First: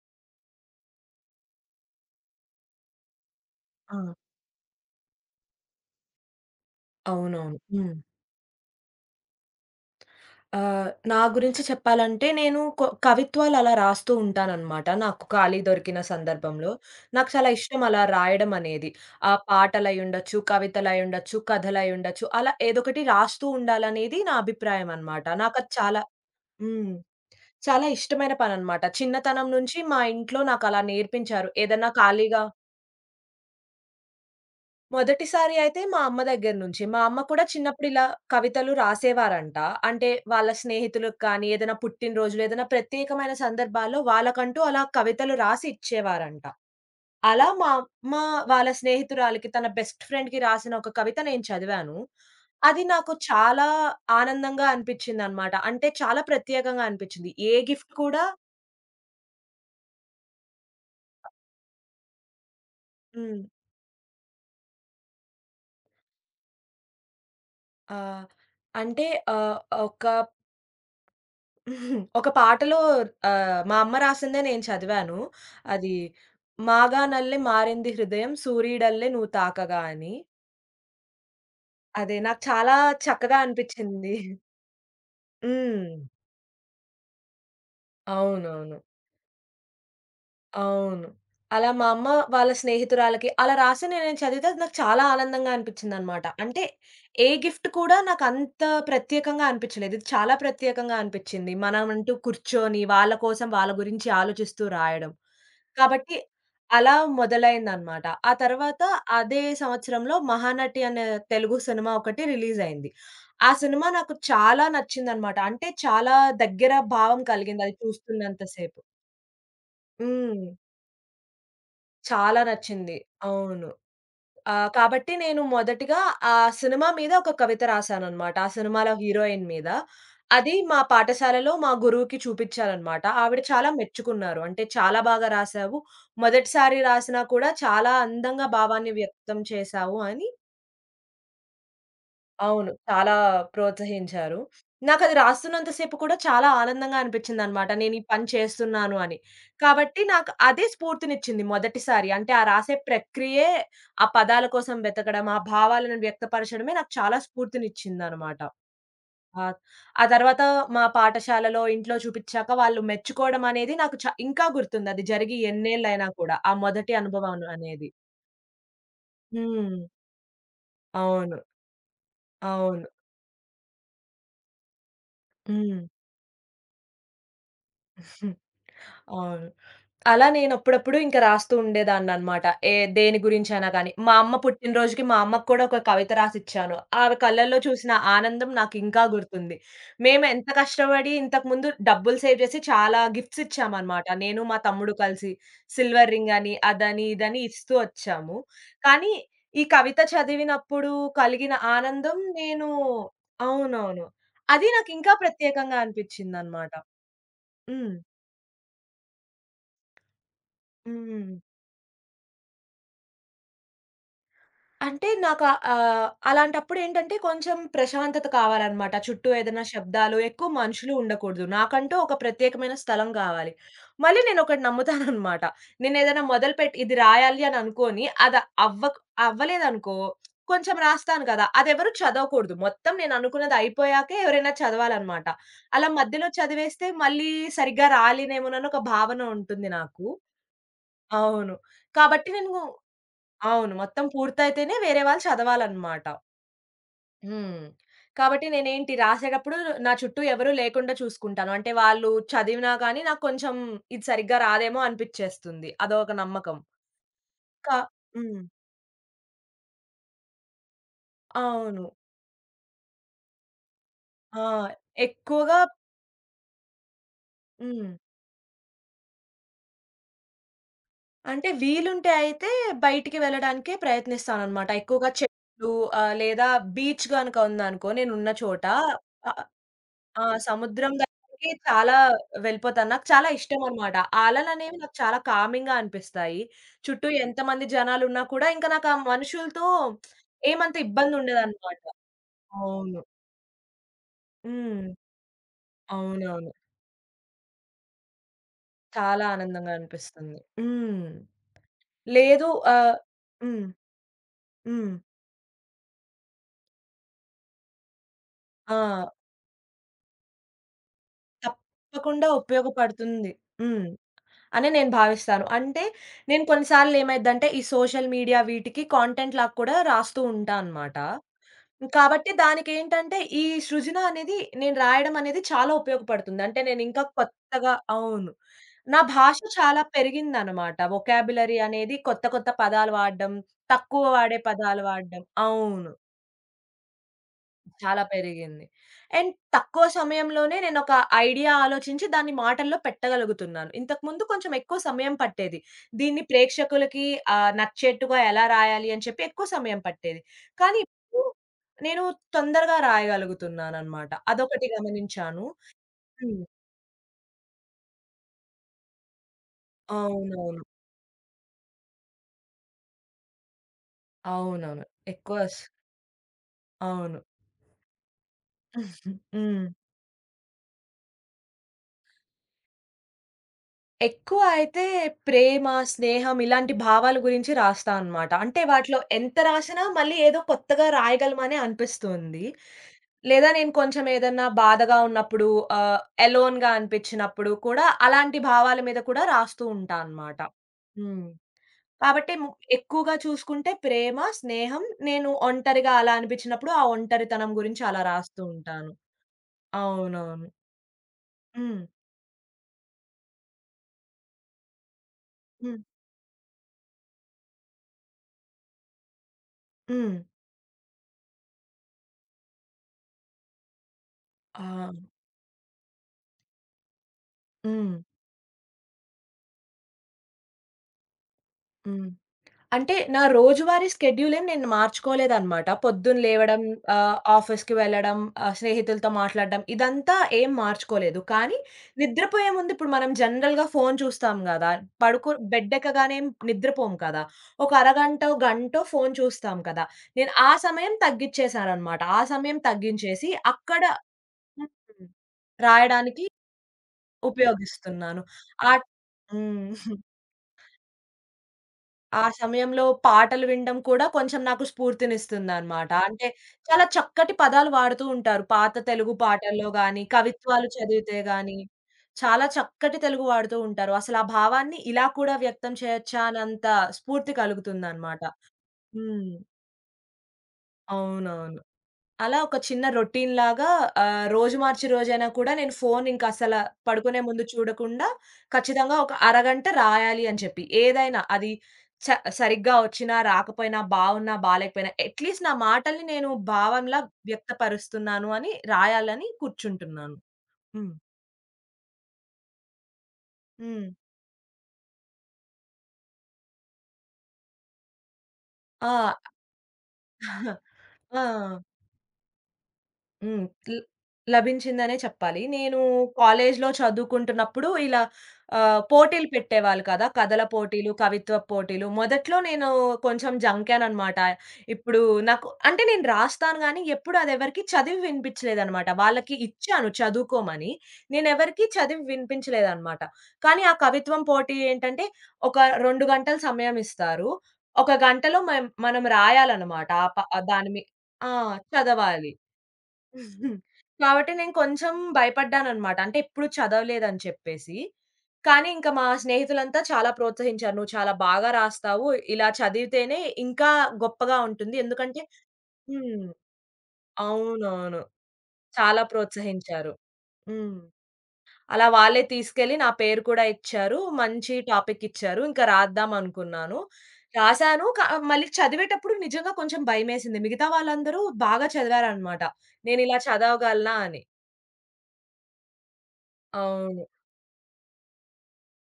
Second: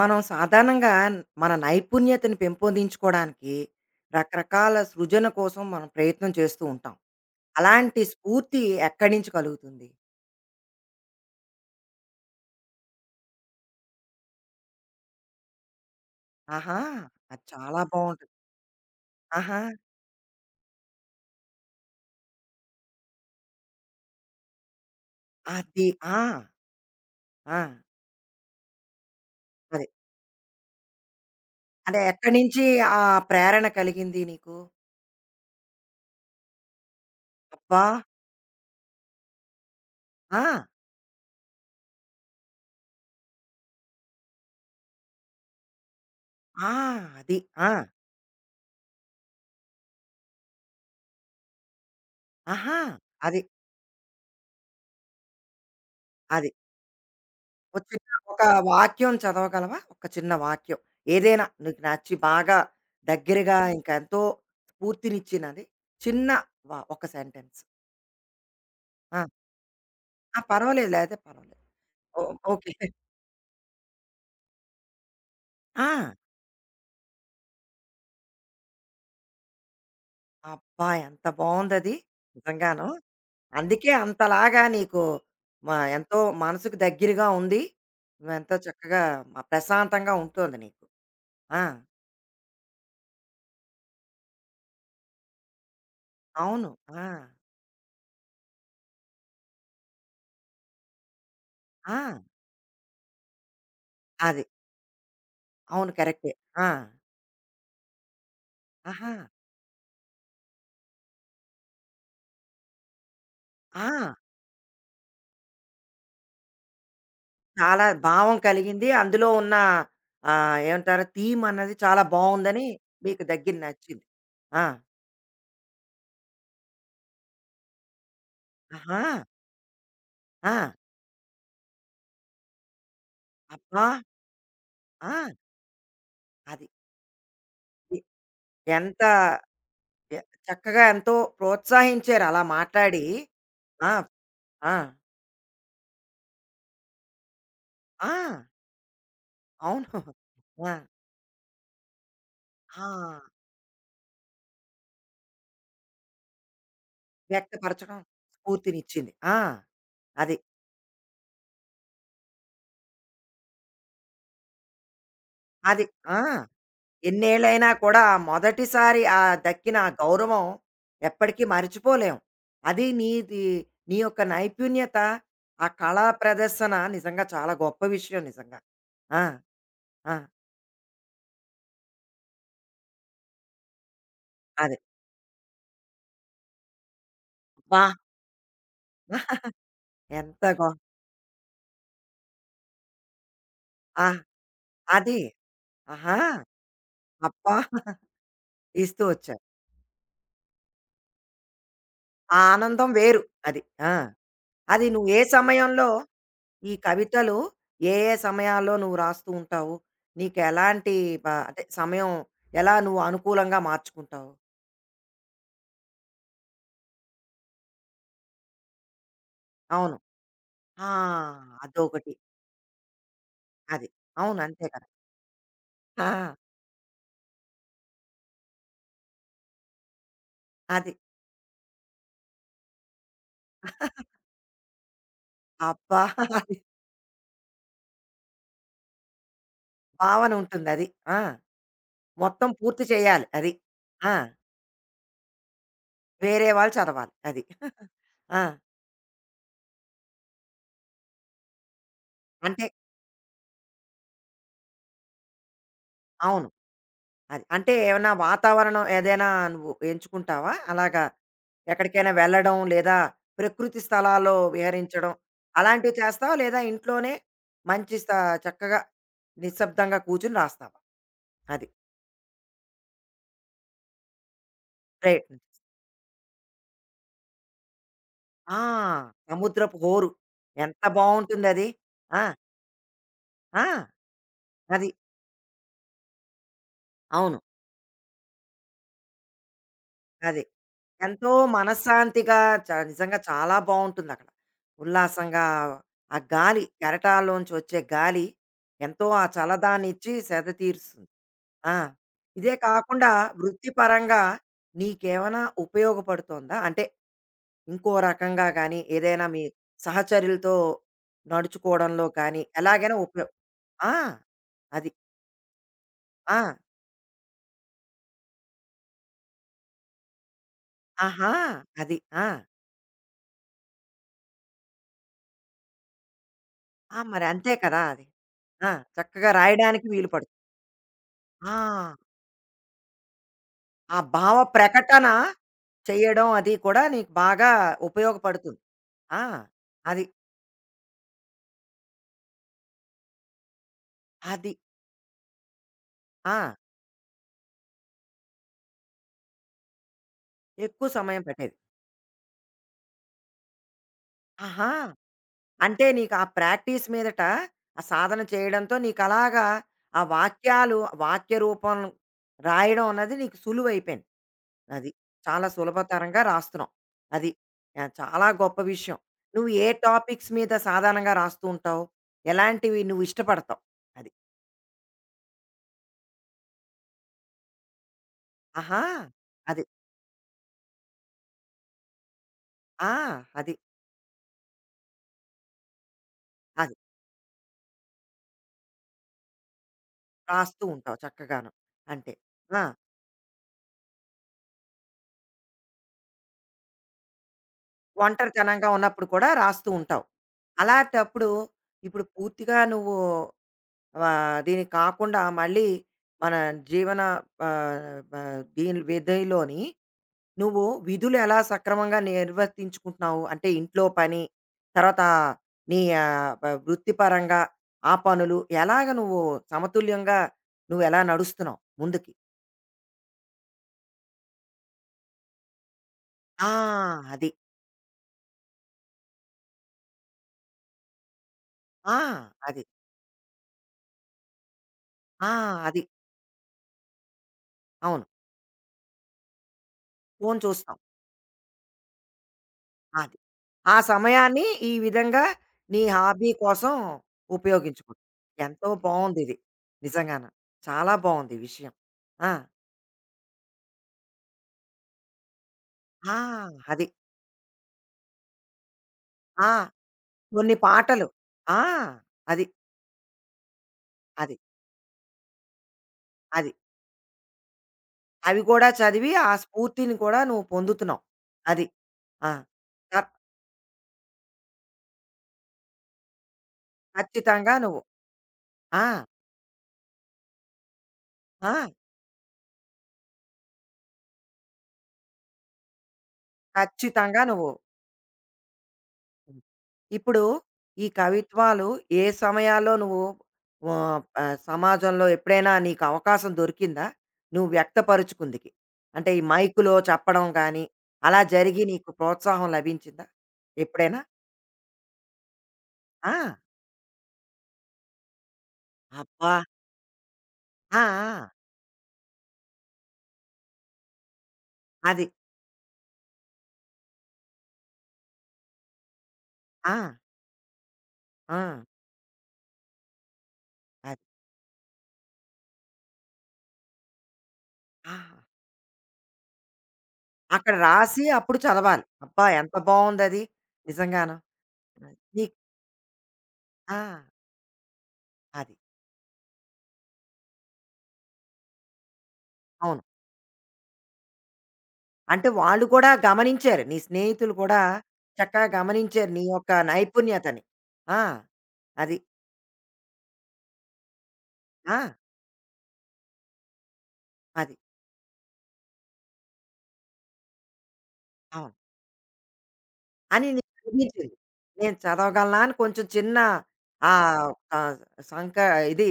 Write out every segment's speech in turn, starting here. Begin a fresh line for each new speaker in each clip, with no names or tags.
మనం సాధారణంగా మన నైపుణ్యతను పెంపొందించుకోవడానికి
ఆ!
రకరకాల సృజన కోసం మనం ప్రయత్నం చేస్తూ ఉంటాం.
అవునవును. హ్మ్.
అలాంటి స్ఫూర్తి ఎక్కడి నుంచి కలుగుతుంది?
నా గురించి చెప్పాలంటే నేను కవిత్వాలు అలా రాస్తూ ఉంటాననమాట. నాకు ఖాళీ దొరికిన సందర్భంలో.
ఆహా!
నాకు
అది
చాలా ఇష్టం
చాలా
అలా
బావుంటుంది.
రాయడం అనేది. ఆ
ఆహా!
పాటలయ్యుండొచ్చు, కవితలయ్యుండొచ్చు, కథలయ్యుండొచ్చు అలా ఏదొకటి రాస్తూ ఉండాలనేది నా అభిప్రాయం అనమాట. నాకది
అది.
చాలా
ఆ!
హ్మ్.
ఆ!
చాలా ఇష్టమైన పననమాట. చిన్నతనం నుంచి
అదే.
మా ఇంట్లో నాకలా నేర్పించారు. ఏదన్నా
అంటే ఎక్కడి
ఖాళీగా
నుంచి ఆ ప్రేరణ కలిగింది నీకు?
మొదటిసారి అయితే మా అమ్మ దగ్గర నుంచి. మా అమ్మ కూడా
అబ్బా!
చిన్నప్పుడు ఇలా కవితలు రాసేవారంట. అంటే
ఆ!
వాళ్ళ స్నేహితులకు కానీ, ఏదైనా పుట్టినరోజులు, ఏదైనా ప్రత్యేకమైన సందర్భాల్లో వాళ్ళకంటూ అలా కవితలు రాసి ఇచ్చేవారంట.
ఆ! అది.
అలా మా
ఆ!
అమ్మ వాళ్ళ స్నేహితురాలికి, తన బెస్ట్ ఫ్రెండ్‌కి రాసిన ఒక కవిత నేను చదివాను.
ఆహా!
అది నాకు
అది.
చాలా ఆనందంగా అనిపించిందనమాట. అంటే చాలా
అది.
ప్రత్యేకంగా అనిపించింది. ఏ
ఒక
గిఫ్ట్
చిన్న
కూడా
ఒక వాక్యం చదవగలవా? ఒక చిన్న వాక్యం. ఏదైనా నీకు నచ్చి బాగా
హ్మ్.
దగ్గరగా ఇంకెంతో స్ఫూర్తినిచ్చినది. చిన్న ఒక సెంటెన్స్.
ఆహ్, అంటే
ఆ!
ఆహ్, ఒక
ఆ! పర్వాలేదు. లేతే పర్వాలేదు. ఓ
ఒక
ఓకే.
పాటలో మా అమ్మ రాసిందే నేను చదివాను. అది
ఆ!
'మాగా నల్లె మారింది హృదయం సూరీడల్లె నువ్వు తాకగా' అని.
అబ్బా! ఎంత బావుందది.
అదే నాకు చాలా
నిజంగాను.
చక్కగా
అందుకే
అనిపిచ్చింది.
అంతలాగా నీకు మ
హ్మ్.
ఎంతో మనసుకు దగ్గరగా ఉంది. నువ్వెంతో
అవునవును.
చక్కగా ప్రశాంతంగా ఉంటోంది నీకు.
అవును.
ఆ!
అలా మా అమ్మ వాళ్ళ స్నేహితురాలకి అలా రాసి నేను చదివితే అది నాకు చాలా ఆనందంగా అనిపించిందనమాట. అంటే
అవును. ఆ!
ఏ గిఫ్ట్ కూడా నాకంత ప్రత్యేకంగా అనిపించలేదు. ఇది చాలా ప్రత్యేకంగా అనిపించింది.
ఆ!
మనమంటూ కూర్చొని వాళ్ళ కోసం వాళ్ళ గురించి
అది.
ఆలోచిస్తూ రాయడం.
అవును.
కాబట్టి
కరెక్టే. ఆ!
అలా మొదలైందనమాట. ఆ తర్వాత
ఆహా!
అదే సంవత్సరంలో 'మహానటి' అనే తెలుగు సినిమా ఒకటి రిలీజయింది. ఆ సినిమా
ఆ!
నాకు చాలా నచ్చిందనమాట. అంటే చాలా దగ్గర భావం కలిగింది అది
చాలా భావం
చూస్తున్నంత సేపు.
కలిగింది. అందులో ఉన్న
హ్మ్.
ఏమంటారు థీమ్ అన్నది చాలా
చాలా
బావుందని
నచ్చింది.
మీకు దగ్గర
అవును.
నచ్చింది. ఆ!
కాబట్టి నేను మొదటిగా ఆ సినిమా మీద ఒక కవిత రాసాననమాట. ఆ సినిమాలో
ఆహా!
హీరోయిన్ మీద. అది
ఆ!
మా పాఠశాలలో మా గురువుకి చూపించాలనమాట. ఆవిడ చాలా
అబ్బా!
మెచ్చుకున్నారు. అంటే "చాలా
ఆ!
బాగా రాసావు.
అది.
మొదటిసారి రాసినా కూడా చాలా
ఎ
అందంగా భావాన్ని
ఎంత
వ్యక్తం చేశావు"
ఎ
అని
చక్కగా ఎంతో ప్రోత్సహించారు అలా
అవును.
మాట్లాడి.
చాలా
ఆ!
ప్రోత్సహించారు.
ఆ!
నాకది రాస్తున్నంత సేపు కూడా చాలా ఆనందంగా అనిపిచ్చిందనమాట. నేను ఈ పని
ఆ!
చేస్తున్నాను అని. కాబట్టి
అవును.
నాకు అదే
ఆ!
స్ఫూర్తినిచ్చింది మొదటిసారి. అంటే ఆ రాసే
ఆ!
ప్రక్రియే, ఆ పదాల కోసం వెతకడం, ఆ భావాలను వ్యక్తపరచడమే నాకు చాలా
వ్యక్తపరచడం
స్ఫూర్తినిచ్చిందనమాట.
స్ఫూర్తినిచ్చింది. ఆ!
ఆహ్, ఆ ఆ
అది.
తర్వాత మా పాఠశాలలో, ఇంట్లో చూపిచ్చాక వాళ్ళు మెచ్చుకోవడం అనేది నాకు ఇంకా గుర్తుంది. అది జరిగి
అది.
ఎన్నేళ్లైనా
ఆ!
కూడా. ఆ మొదటి అనుభవం
ఎన్నేళ్ళైనా
అనేది.
కూడా ఆ మొదటిసారి ఆ దక్కిన
హ్మ్.
ఆ గౌరవం
అవును.
ఎప్పటికీ మర్చిపోలేం. అది
అవును.
నీది నీ యొక్క నైపుణ్యత, ఆ కళా ప్రదర్శన నిజంగా చాలా గొప్ప విషయం
హ్మ్.
నిజంగా. ఆ!
అవును.
ఆ!
అలా నేనప్పుడప్పుడు ఇంక రాస్తూ ఉండేదాన్ననమాట. ఏ దేని గురించైనా గానీ. మా అమ్మ
అదే.
పుట్టినరోజుకి మా అమ్మకు కూడా ఒక కవిత రాసిచ్చాను. ఆమె కళ్ళల్లో
అబ్బా!
చూసిన ఆనందం నాకింకా గుర్తుంది.
ఎంత
మేమెంత
గొ
కష్టపడి ఇంతకుముందు డబ్బులు సేవ్ చేసి చాలా గిఫ్ట్స్ ఇచ్చామనమాట.
ఆ!
నేను మా తమ్ముడు
అది.
కలిసి. సిల్వర్
ఆహా!
రింగ్ అని, అదని, ఇదని
అబ్బా!
ఇస్తూ వచ్చాము.
ఇస్తూ
కానీ
వచ్చారు.
ఈ కవిత చదివినప్పుడు కలిగిన ఆనందం
ఆ
నేను
ఆనందం వేరు. అది. ఆ!
అవునవును. అది
అది నువ్వు
నాకింకా
ఏ
ప్రత్యేకంగా
సమయంలో
అనిపిచ్చిందనమాట.
ఈ కవితలు
హ్మ్.
ఏ ఏ సమయాల్లో నువ్వు రాస్తూ ఉంటావు? నీకెలాంటి
హ్మ్.
అంటే సమయం ఎలా నువ్వు అనుకూలంగా మార్చుకుంటావు?
అంటే నాకా అలాంటప్పుడేంటంటే కొంచెం ప్రశాంతత కావాలనమాట. చుట్టూ ఏదైనా
అవును.
శబ్దాలు, ఎక్కువ
ఆ!
మనుషులు ఉండకూడదు. నాకంటూ ఒక
అదొకటి.
ప్రత్యేకమైన స్థలం కావాలి.
అది.
మళ్ళీ
అవును.
నేనొకటి
అంతే కదా!
నమ్ముతాననమాట.
ఆ!
నేనేదైనా మొదలుపెట్టి ఇది రాయాలి అని అనుకోని అది అవ్వక్ అవ్వలేదనుకో కొంచెం
అది.
రాస్తాను కదా! అదెవరు చదవకూడదు. మొత్తం నేననుకున్నది అయిపోయాకే ఎవరైనా చదవాలనమాట. అలా
అబ్బా!
మధ్యలో చదివేస్తే మళ్ళీ సరిగ్గా రాలేనేమోనని ఒక భావన ఉంటుంది నాకు.
భావన ఉంటుందది. ఆ!
అవును. కాబట్టి నేను
మొత్తం పూర్తి చేయాలి అది.
అవును. మొత్తం
ఆ!
పూర్తయితేనే వేరే వాళ్ళు చదవాలనమాట.
వేరే వాళ్ళు చదవాలి అది.
హ్మ్.
ఆ!
కాబట్టి నేనేంటి రాసేటప్పుడు నా చుట్టూ ఎవరు లేకుండా చూసుకుంటాను. అంటే వాళ్ళు
అంటే
చదివినా గానీ నాకు కొంచెం ఇది సరిగ్గా రాదేమో అనిపిచ్చేస్తుంది. అదొక
అవును.
నమ్మకం.
అది.
క
అంటే ఏమన్నా
హ్మ్.
వాతావరణం ఏదైనా నువ్వు ఎంచుకుంటావా? అలాగా
అవును.
ఎక్కడికైనా వెళ్ళడం లేదా ప్రకృతి స్థలాల్లో
ఆ!
విహరించడం
ఎక్కువగా
అలాంటివి చేస్తావా? లేదా ఇంట్లోనే
హ్మ్.
మంచి స చక్కగా నిశ్శబ్దంగా కూర్చొని రాస్తావా?
అంటే
అది
వీలుంటే అయితే బయటికి వెళ్ళడానికే ప్రయత్నిస్తాననమాట. ఎక్కువగా
ప్రయత్నం.
చెట్లు లేదా బీచ్ గనుక ఉందనుకో నేనున్న
ఆ!
చోట.
సముద్రపు హోరు
ఆ!
ఎంత
సముద్రం దగ్గరికి
బావుంటుందది.
చాలా
ఆ!
వెళ్ళిపోతాను. నాకు చాలా
ఆ!
ఇష్టమనమాట. ఆ అలలనేవి
అది.
నాకు చాలా కామింగ్‌గా అనిపిస్తాయి. చుట్టూ
అవును.
ఎంతమంది జనాలున్నా కూడా ఇంకా నాకు ఆ మనుషులతో
అది.
ఏమంత
ఎంతో
ఇబ్బందుండదనమాట.
మనశ్శాంతిగా
అవును.
నిజంగా చాలా బావుంటుందక్కడ.
హ్మ్.
ఉల్లాసంగా ఆ
అవునవును.
గాలి కెరటాల్లోంచి వచ్చే గాలి ఎంతో ఆ
చాలా ఆనందంగా
చల్లదాన్నిచ్చి
అనిపిస్తుంది.
సేద
హ్మ్.
తీరుస్తుంది. ఆ!
లేదు
ఇదే
ఆహ్,
కాకుండా
హ్మ్.
వృత్తిపరంగా
హ్మ్.
నీకేమైనా ఉపయోగపడుతోందా? అంటే ఇంకో రకంగా
ఆ!
గానీ, ఏదైనా మీ సహచరులతో నడుచుకోవడంలో
తప్పకుండా
కానీ, ఎలాగైనా ఉపయో
ఉపయోగపడుతుంది. హ్మ్.
ఆ!
అని
అది.
నేను భావిస్తాను. అంటే
ఆ!
నేను కొన్ని సార్లు ఏమైద్దంటే ఈ సోషల్ మీడియా వీటికి కాంటెంట్‌లా కూడా రాస్తూ ఉంటా అన్నమాట.
ఆహా! అది. ఆ!
కాబట్టి దానికేంటంటే ఈ సృజన అనేది నేను రాయడం అనేది చాలా ఉపయోగపడుతుంది. అంటే నేను
ఆ!
ఇంకా
మరి అంతే
కొత్తగా
కదా! అది.
అవును.
ఆ!
నా
చక్కగా
భాష చాలా
రాయడానికి వీలు పడుతుంది.
పెరిగిందన్నమాట. వొకాబులరీ
ఆ!
అనేది కొత్త కొత్త పదాలు వాడడం,
ఆ
తక్కువ
భావ
వాడే పదాలు
ప్రకటన
వాడడం. అవును.
చెయ్యడం అది కూడా నీకు బాగా
చాలా
ఉపయోగపడుతుంది.
పెరిగింది.
ఆ!
అండ్ తక్కువ
అది.
సమయంలోనే నేనొక ఐడియా ఆలోచించి దాన్ని మాటల్లో పెట్టగలుగుతున్నాను. ఇంతకుముందు
అది.
కొంచెం ఎక్కువ సమయం పట్టేది. దీన్ని
ఆ!
ప్రేక్షకులకి నచ్చేట్టుగా ఎలా రాయాలి అని చెప్పి ఎక్కువ సమయం పట్టేది. కానీ
ఎక్కువ సమయం
ఇప్పుడు
పట్టేది.
నేను తొందరగా రాయగలుగుతున్నాననమాట. అదొకటి
ఆహా!
గమనించాను.
అంటే నీకు ఆ
హ్మ్.
ప్రాక్టీస్ మీదట ఆ సాధన చేయడంతో నీకలాగా ఆ
అవునవును.
వాక్యాలు, వాక్య రూపం రాయడం అన్నది నీకు సులువైపోయింది.
అవునవును.
అది.
ఎక్కువ
చాలా
స్
సులభతరంగా రాస్తున్నావు.
అవును.
అది. చాలా గొప్ప విషయం. నువ్వు
హ్మ్.
ఏ టాపిక్స్ మీద సాధారణంగా రాస్తూ ఉంటావు? ఎలాంటివి నువ్వు ఇష్టపడతావు? అది.
ఎక్కువ అయితే ప్రేమ, స్నేహం ఇలాంటి భావాల గురించి రాస్తా అనమాట. అంటే
ఆహా!
వాటిలో ఎంత
అది.
రాసినా మళ్ళీ ఏదో కొత్తగా రాయగలమనే అనిపిస్తుంది.
ఆ!
లేదా
అది.
నేను కొంచెం ఏదన్నా బాధగా ఉన్నప్పుడు ఆహ్, ఎలోన్‌గా
అది.
అనిపించినప్పుడు కూడా అలాంటి భావాల మీద కూడా రాస్తూ ఉంటా అనమాట.
రాస్తూ ఉంటావు
హ్మ్.
చక్కగాను. అంతే.
కాబట్టి
ఆ!
ఎక్కువగా చూసుకుంటే ప్రేమ, స్నేహం. నేను ఒంటరిగా అలా అనిపించినప్పుడు ఆ ఒంటరితనం గురించి అలా రాస్తూ
ఒంటరితనంగా
ఉంటాను.
ఉన్నప్పుడు కూడా రాస్తూ ఉంటావు.
అవునవును.
అలాంటప్పుడు
హ్మ్.
ఇప్పుడు పూర్తిగా నువ్వు దీనికి కాకుండా మళ్ళీ
హ్మ్.
మన జీవన ఆహ్, ఆహ్, దీని విధిలోని
హ్మ్.
నువ్వు విధులు ఎలా సక్రమంగా నిర్వర్తించుకుంటున్నావు? అంటే ఇంట్లో పని,
ఆ!
తర్వాత నీ ఆహ్, వ వృత్తిపరంగా ఆ
హ్మ్.
పనులు ఎలాగ నువ్వు సమతుల్యంగా నువ్వెలా నడుస్తున్నావు
హ్మ్.
ముందుకి?
అంటే నా రోజువారీ స్కెడ్యూల్ ఏం నేను మార్చుకోలేదన్నమాట. పొద్దున్న
ఆ!
లేవడం,
అది.
ఆఫీస్‌కి వెళ్ళడం, స్నేహితులతో మాట్లాడడం ఇదంతా ఏం మార్చుకోలేదు. కానీ
ఆ!
నిద్రపోయే
అది.
ముందు ఇప్పుడు మనం జనరల్‌గా ఫోను చూస్తాం గదా!
ఆ!
పడుకో
అది.
బెడ్డెక్కగానే ఏం నిద్రపోము కదా! ఒక
అవును.
అరగంటో, గంటో ఫోను చూస్తాం కదా! నేను
ఫోను
ఆ
చూస్తాం.
సమయం తగ్గిచ్చేసానన్నమాట. ఆ సమయం
అది.
తగ్గించేసి
ఆ
అక్కడ
సమయాన్ని
హ్మ్.
ఈ విధంగా నీ
రాయడానికి
హాబీ కోసం ఉపయోగించుకో.
ఉపయోగిస్తున్నాను.
ఎంతో
ఆట్
బావుందిది.
హ్మ్.
నిజంగాను. చాలా బావుంది ఈ విషయం.
ఆ
ఆ!
సమయంలో పాటలు వినడం కూడా కొంచెం నాకు స్ఫూర్తినిస్తుందనమాట.
ఆ!
అంటే చాలా
అది.
చక్కటి పదాలు వాడుతూ ఉంటారు. పాత తెలుగు
ఆ!
పాటల్లో గాని,
కొన్ని
కవిత్వాలు
పాటలు.
చదివితే గాని,
ఆ! అది.
చాలా చక్కటి తెలుగు వాడుతూ ఉంటారు. అసలు ఆ
అది.
భావాన్ని ఇలా కూడా వ్యక్తం చేయొచ్చా
అది.
అనంత స్ఫూర్తి కలుగుతుందనమాట.
అవి కూడా చదివి ఆ
హ్మ్.
స్ఫూర్తిని కూడా నువ్వు పొందుతున్నావు.
అవునవును.
అది. ఆ!
అలా ఒక చిన్న
క
రొటీన్‌లాగా రోజు మార్చి రోజైనా కూడా నేను ఫోన్ ఇంక పడుకునే ముందు
ఖచ్చితంగా నువ్వు
చూడకుండా ఖచ్చితంగా
ఆ!
ఒక అరగంట రాయాలి అని చెప్పి. ఏదైనా అది
ఆ!
చ సరిగ్గా వచ్చినా, రాకపోయినా, బావున్నా, బాలేకపోయినా అట్‌లీస్ట్ నా మాటల్ని నేను భావంలా
ఖచ్చితంగా నువ్వు
వ్యక్తపరుస్తున్నాను అని రాయాలని
హ్మ్.
కూర్చుంటున్నాను.
ఇప్పుడు ఈ
హ్మ్.
కవిత్వాలు ఏ సమయాల్లో నువ్వు
హ్మ్.
ఆహ్, ఆహ్, సమాజంలో ఎప్పుడైనా నీకు అవకాశం దొరికిందా? నువ్వు వ్యక్తపరుచుకుందుకి?
ఆ!
అంటే ఈ మైక్‌లో చెప్పడం గానీ, అలా
ఆ!
జరిగి నీకు ప్రోత్సాహం లభించిందా
హ్మ్. ల్
ఎప్పుడైనా?
లభించిందనే చెప్పాలి. నేను
ఆ!
కాలేజ్‌లో చదువుకుంటున్నప్పుడు ఇలా పోటీలు
అబ్బా!
పెట్టేవాళ్ళు కదా! కథల
ఆ!
పోటీలు,
ఆ!
కవిత్వ పోటీలు. మొదట్లో నేను కొంచెం జంకాననమాట. ఇప్పుడు
అది.
నాకు అంటే నేను రాస్తాను గానీ, ఎప్పుడు అదెవరికీ చదివి వినిపించలేదనమాట. వాళ్ళకి
ఆ!
ఇచ్చాను చదువుకోమని.
ఆ!
నేనెవరికీ చదివి వినిపించలేదనమాట. కానీ ఆ
అది.
కవిత్వం పోటీ ఏంటంటే, ఒక 2 గంటలు సమయం ఇస్తారు. ఒక
ఆహా!
గంటలో మనం రాయాలనమాట. ఆ ప
అక్కడ
దాని మీ
రాసి
ఆ!
అప్పుడు చదవాలి. అబ్బా!
చదవాలి.
ఎంత బావుందది. నిజంగాను.
కాబట్టి నేను కొంచెం
అది. నీకు
భయపడ్డాననమాట. అంటే ఎప్పుడు
ఆ!
చదవలేదని చెప్పేసి.
అది.
కానీ ఇంక మా స్నేహితులంతా చాలా ప్రోత్సహించారు. "నువ్వు చాలా బాగా రాస్తావు. ఇలా
అవును.
చదివితేనే ఇంకా గొప్పగా ఉంటుంది." ఎందుకంటే
అంటే వాళ్ళు కూడా
హ్మ్.
గమనించారు. నీ స్నేహితులు కూడా
అవునవును.
చక్కగా
చాలా
గమనించారు నీ యొక్క
ప్రోత్సహించారు.
నైపుణ్యతని.
హ్మ్.
ఆ!
అలా
అది.
వాళ్ళే తీసుకెళ్ళి నా పేరు కూడా ఇచ్చారు. మంచి
ఆ!
టాపిక్ ఇచ్చారు. ఇంకా రాద్దాం అనుకున్నాను.
అది.
రాసాను. మళ్ళీ చదివేటప్పుడు నిజంగా కొంచెం భయమేసింది. మిగతా వాళ్ళందరూ
అవును.
బాగా చదివారనమాట. నేనిలా
అని నీకు
చదవగలనా
అనిపించింది.
అని.
నేను చదవగలనా అని కొంచెం చిన్న
అవును.
ఆహ్, ఆహ్, సంక ఇది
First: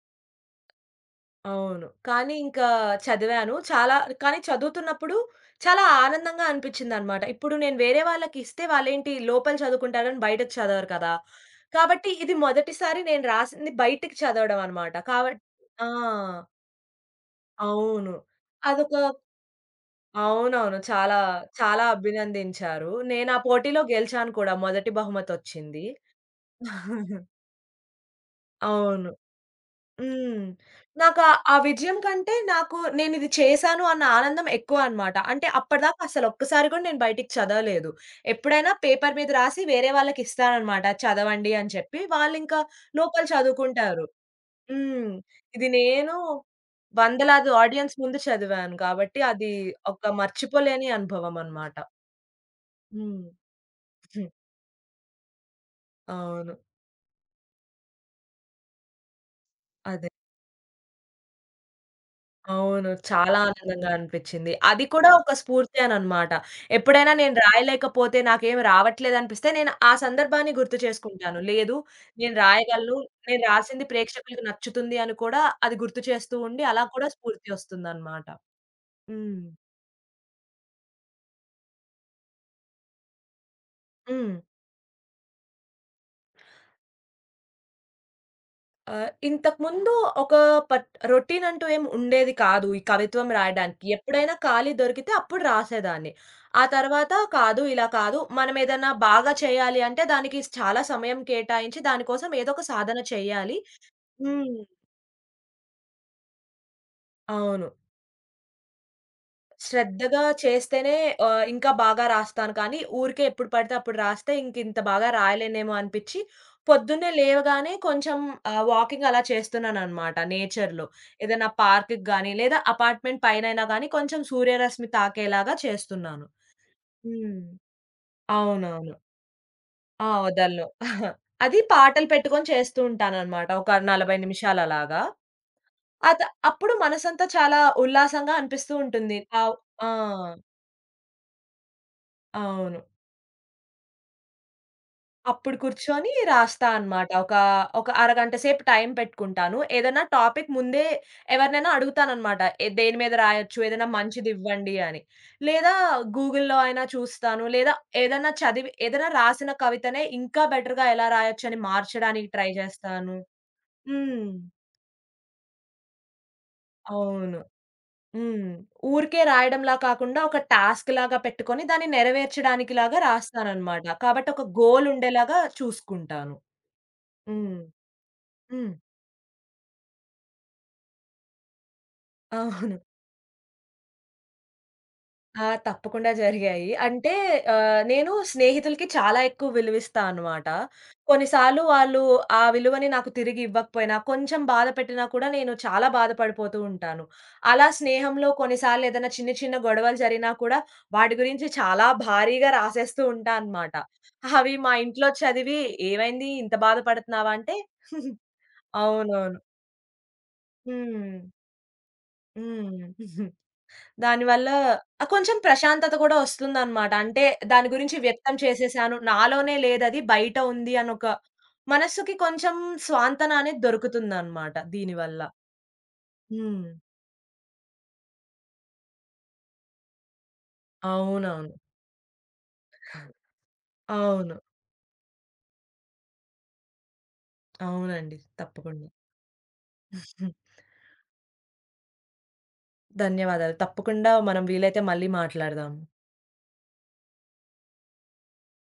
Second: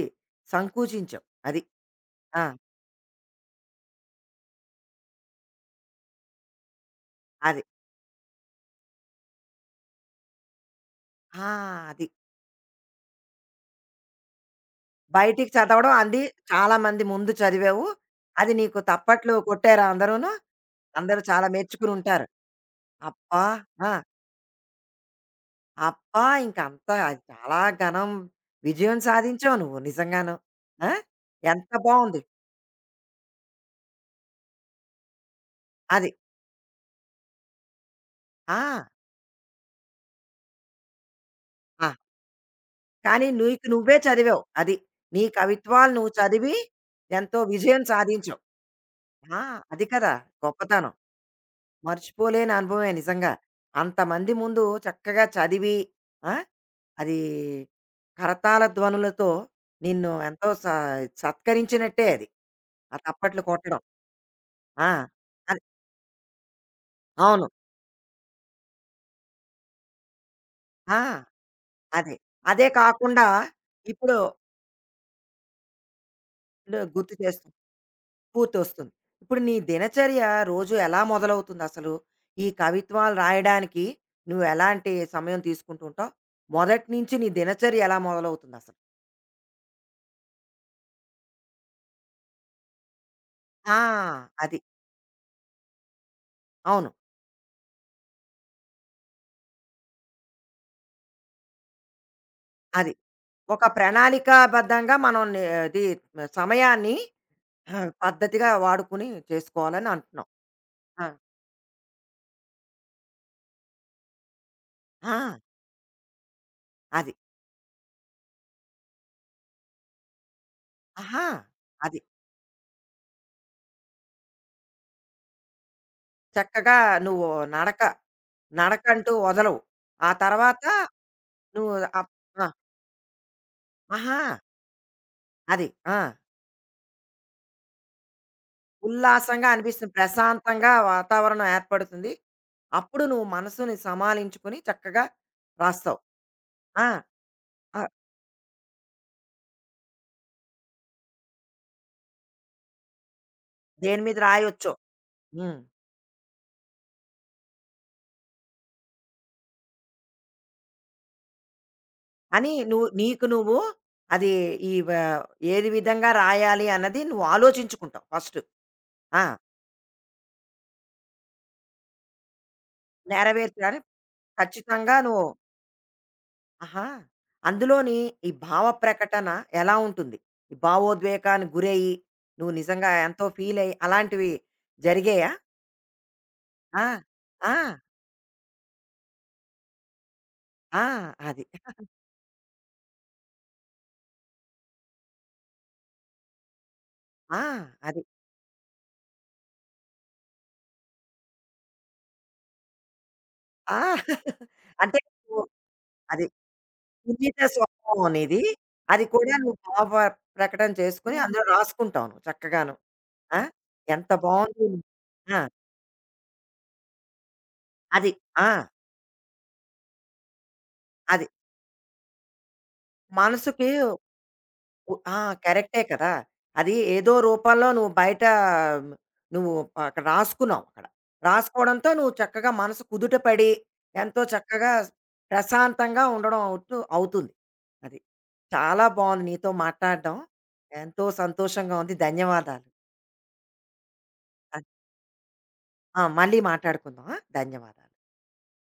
సంకూచించావు. అది.
అవును. కానీ
ఆ!
ఇంకా చదివాను. చాలా కానీ చదువుతున్నప్పుడు చాలా ఆనందంగా అనిపించిందనమాట. ఇప్పుడు
అది.
నేను వేరే వాళ్ళకిస్తే వాళ్ళేంటి లోపల చదువుకుంటారని బయటకి చదవరు కదా!
ఆ! అది.
కాబట్టి ఇది మొదటిసారి నేను రాసింది బయటికి చదవడం అనమాట.
బయటికి
ఆ!
చదవడం అంది చాలా మంది ముందు చదివావు.
అవును.
అది నీకు
అదొక
తప్పట్లు కొట్టారా అందరూను?
అవునవును. చాలా,
అందరూ చాలా
చాలా
మెచ్చుకుని ఉంటారు.
అభినందించారు. నేనా
అబ్బా!
పోటీలో
ఆ!
గెలిచాను కూడా మొదటి బహుమతొచ్చింది.
అబ్బా! ఇంకంతా అది చాలా ఘనం విజయం
అవును.
సాధించావు నువ్వు నిజంగాను.
హ్మ్.
ఆ!
నాకా ఆ ఆ
ఎంత
విజయం
బావుంది.
కంటే నాకు నేనిది చేశాను అన్న ఆనందం ఎక్కువనమాట. అంటే అప్పటిదాకా
అది.
అసలొక్కసారి కూడా నేను బయటికి చదవలేదు.
ఆ!
ఎప్పుడైనా పేపర్ మీద రాసి వేరే వాళ్ళకిస్తాననమాట. చదవండి అని
ఆ!
చెప్పి. వాళ్ళింకా లోపల
కానీ నీకు నువ్వే
చదువుకుంటారు.
చదివావు. అది.
హ్మ్.
నీ
ఇది
కవిత్వాలు నువ్వు
నేను
చదివి ఎంతో
వందలాది
విజయం
ఆడియన్స్ ముందు
సాధించావు.
చదివాను కాబట్టి
ఆ!
అది
అది
ఒక
కదా!
మర్చిపోలేని
గొప్పతనం.
అనుభవం అనమాట.
మర్చిపోలేని అనుభవమే
హ్మ్.
నిజంగా. అంతమంది ముందు చక్కగా చదివి ఆ!
అవును.
అది కరతాళ ధ్వనులతో
అది.
నిన్ను ఎంతో సత్కరించినట్టే అది.
అవును.
ఆ
చాలా
తప్పట్లు కొట్టడం.
ఆనందంగా అనిపిచ్చింది. అది
ఆ!
కూడా ఒక
అది.
స్ఫూర్తి అననమాట. ఎప్పుడైనా నేను
అవును.
రాయలేకపోతే, నాకేమి రావట్లేదనిపిస్తే, నేను ఆ సందర్భాన్ని గుర్తు
ఆ!
చేసుకుంటాను. లేదు
అదే.
నేను
అదే
రాయగలను,
కాకుండా
నేను రాసింది
ఇప్పుడు
ప్రేక్షకులకి నచ్చుతుంది అని కూడా అది గుర్తు చేస్తూ ఉండి,
ను
అలా కూడా
గుర్తు చేస్తు
స్ఫూర్తి ఒస్తుందనమాట.
పూర్తొస్తుంది.
హ్మ్.
ఇప్పుడు నీ దినచర్య రోజు ఎలా మొదలవుతుందసలు? ఈ కవిత్వాలు రాయడానికి
హ్మ్.
నువ్వు ఎలాంటి సమయం తీసుకుంటూ ఉంటావు? మొదటి నుంచి నీ దినచర్య ఎలా మొదలవుతుందసలు?
ఇంతకుముందు ఒక పట్ రొటీన్ అంటూ ఏమి ఉండేది కాదు. ఈ కవిత్వం
ఆ!
రాయడానికి. ఎప్పుడైనా
అది.
ఖాళీ దొరికితే అప్పుడు రాసేదాన్ని. ఆ
అవును.
తర్వాత కాదు, ఇలా కాదు. మనం ఏదన్నా బాగా చేయాలి అంటే దానికి చాలా సమయం కేటాయించి దానికోసం ఏదో ఒక
అది.
సాధన చేయాలి.
ఒక
హ్మ్.
ప్రణాళికాబద్ధంగా మనం ని అది సమయాన్ని
అవును.
పద్ధతిగా వాడుకుని చేసుకోవాలని
శ్రద్ధగా
అంటున్నావు.
చేస్తేనే
ఆ!
ఇంకా బాగా రాస్తాను కానీ, ఊరికే ఎప్పుడు పడితే అప్పుడు రాస్తే ఇంకింత బాగా
ఆ!
రాయలేనేమో అనిపిచ్చి, పొద్దున్నే
అది.
లేవగానే కొంచెం వాకింగ్ అలా చేస్తున్నాననమాట నేచర్‌లో.
ఆహా!
ఏదైనా పార్క్‌కి
అది.
గానీ, లేదా అపార్ట్‌మెంట్ పైనైనా గానీ, కొంచెం సూర్యరశ్మి తాకేలాగా చేస్తున్నాను.
చక్కగా నువ్వు
హ్మ్.
నడక,
అవునవును.
నడకంటూ వదలవు.
ఆ!
ఆ తర్వాత
వదలను. అది
నువ్వు
పాటలు
అప్
పెట్టుకొని
ఆ!
చేస్తూ ఉంటాననమాట. ఒక 40
ఆహా!
నిమిషాలలాగా.
అది. ఆ!
అత అప్పుడు మనసంతా చాలా ఉల్లాసంగా అనిపిస్తూ ఉంటుంది.
ఉల్లాసంగా
ఆ!
అనిపిస్తుంది. ప్రశాంతంగా వాతావరణం ఏర్పడుతుంది.
అవును.
అప్పుడు నువ్వు మనసుని సమాలించుకొని చక్కగా
అప్పుడు
రాస్తావు.
కూర్చొని రాస్తా
ఆ!
అనమాట. ఒక,
ఆ!
ఒక అరగంట సేపు టైం పెట్టుకుంటాను. ఏదైనా టాపిక్ ముందే ఎవరినైనా అడుగుతాననమాట. దేని మీద రాయొచ్చు? ఏదైనా
దేని మీద రాయొచ్చో.
మంచిదివ్వండి అని.
హ్మ్.
లేదా గూగుల్‌లో అయినా చూస్తాను. లేదా ఏదైనా చదివి ఏదైనా రాసిన కవితనే ఇంకా బెటర్‌గా ఎలా రాయొచ్చని మార్చడానికి ట్రై
అని నువ్వు
జేస్తాను.
నీకు నువ్వు
హ్మ్.
అది ఈ వ ఏది విధంగా రాయాలి అన్నది నువ్వు
అవును.
ఆలోచించుకుంటావు ఫస్టు.
హ్మ్. ఊరికే
ఆ!
రాయడంలా కాకుండా ఒక టాస్క్‌లాగా పెట్టుకొని దాన్ని నెరవేర్చడానికిలాగా
నెరవేర్చాలి
రాస్తాననమాట. కాబట్టి ఒక గోల్
ఖచ్చితంగా నువ్వు
ఉండేలాగా చూసుకుంటాను.
ఆహా!
హ్మ్.
అందులోని ఈ భావ
హ్మ్.
ప్రకటన ఎలా ఉంటుంది? ఈ భావోద్వేగానికి గురయ్యి, నువ్వు
అవును.
నిజంగా ఎంతో ఫీలయ్యి అలాంటివి జరిగాయా?
ఆ! తప్పకుండా జరిగాయి.
ఆ!
అంటే
ఆ!
నేను స్నేహితులకి చాలా ఎక్కువ విలువిస్తా అనమాట.
ఆ! అది.
కొన్నిసార్లు వాళ్ళు ఆ విలువని నాకు తిరిగి ఇవ్వకపోయినా, కొంచెం బాధ పెట్టినా కూడా నేను చాలా బాధపడిపోతూ ఉంటాను.
ఆ!
అలా
అది.
స్నేహంలో కొన్నిసార్లు ఏదైనా చిన్న చిన్న గొడవలు జరిగినా కూడా వాటి గురించి చాలా భారీగా రాసేస్తూ ఉంటా అనమాట.
ఆ!
అవి మా
అంటే
ఇంట్లో
నువ్వు
చదివి
అది
"ఏమైంది ఇంత బాధపడుతున్నావా?"
సున్నిత
అంటే
స్వభావం నీది. అది
అవునవును.
కూడా నువ్వు భావ ప్రకటన చేసుకొని
హ్మ్.
అందులో రాసుకుంటావు నువ్వు చక్కగాను.
హ్మ్.
ఆ! ఎంత
దానివల్ల
బావుంది.
కొంచెం
ఆ!
ప్రశాంతత కూడా వస్తుందనమాట. అంటే దాని గురించి
అది.
వ్యక్తం
ఆ!
చేసేసాను. నాలోనే లేదది బయట ఉంది అనొక
అది.
మనస్సుకి కొంచెం స్వాంతన అనేది
మనసుకి
దొరుకుతుందనమాట
ఉ ఆ!
దీనివల్ల.
కరెక్టే కదా!
హ్మ్.
అది ఏదో రూపంలో నువ్వు బయట మ్, నువ్వు అక్కడ రాసుకున్నావు అక్కడ.
అవునవును.
రాసుకోవడంతో నువ్వు చక్కగా మనసు
అవును.
కుదుటపడి, ఎంతో
అవును.
చక్కగా ప్రశాంతంగా ఉండడం అవుతూ అవుతుంది. అది.
అవునండి.
చాలా
తప్పకుండా.
బావుంది నీతో మాట్లాడడం.
హ్మ్.
ఎంతో సంతోషంగా ఉంది. ధన్యవాదాలు.
ధన్యవాదాలు. తప్పకుండా మనం వీలైతే మళ్ళీ మాట్లాడదాం.
ఆ! మళ్ళీ మాట్లాడుకుందాం. ఆ! ధన్యవాదాలు.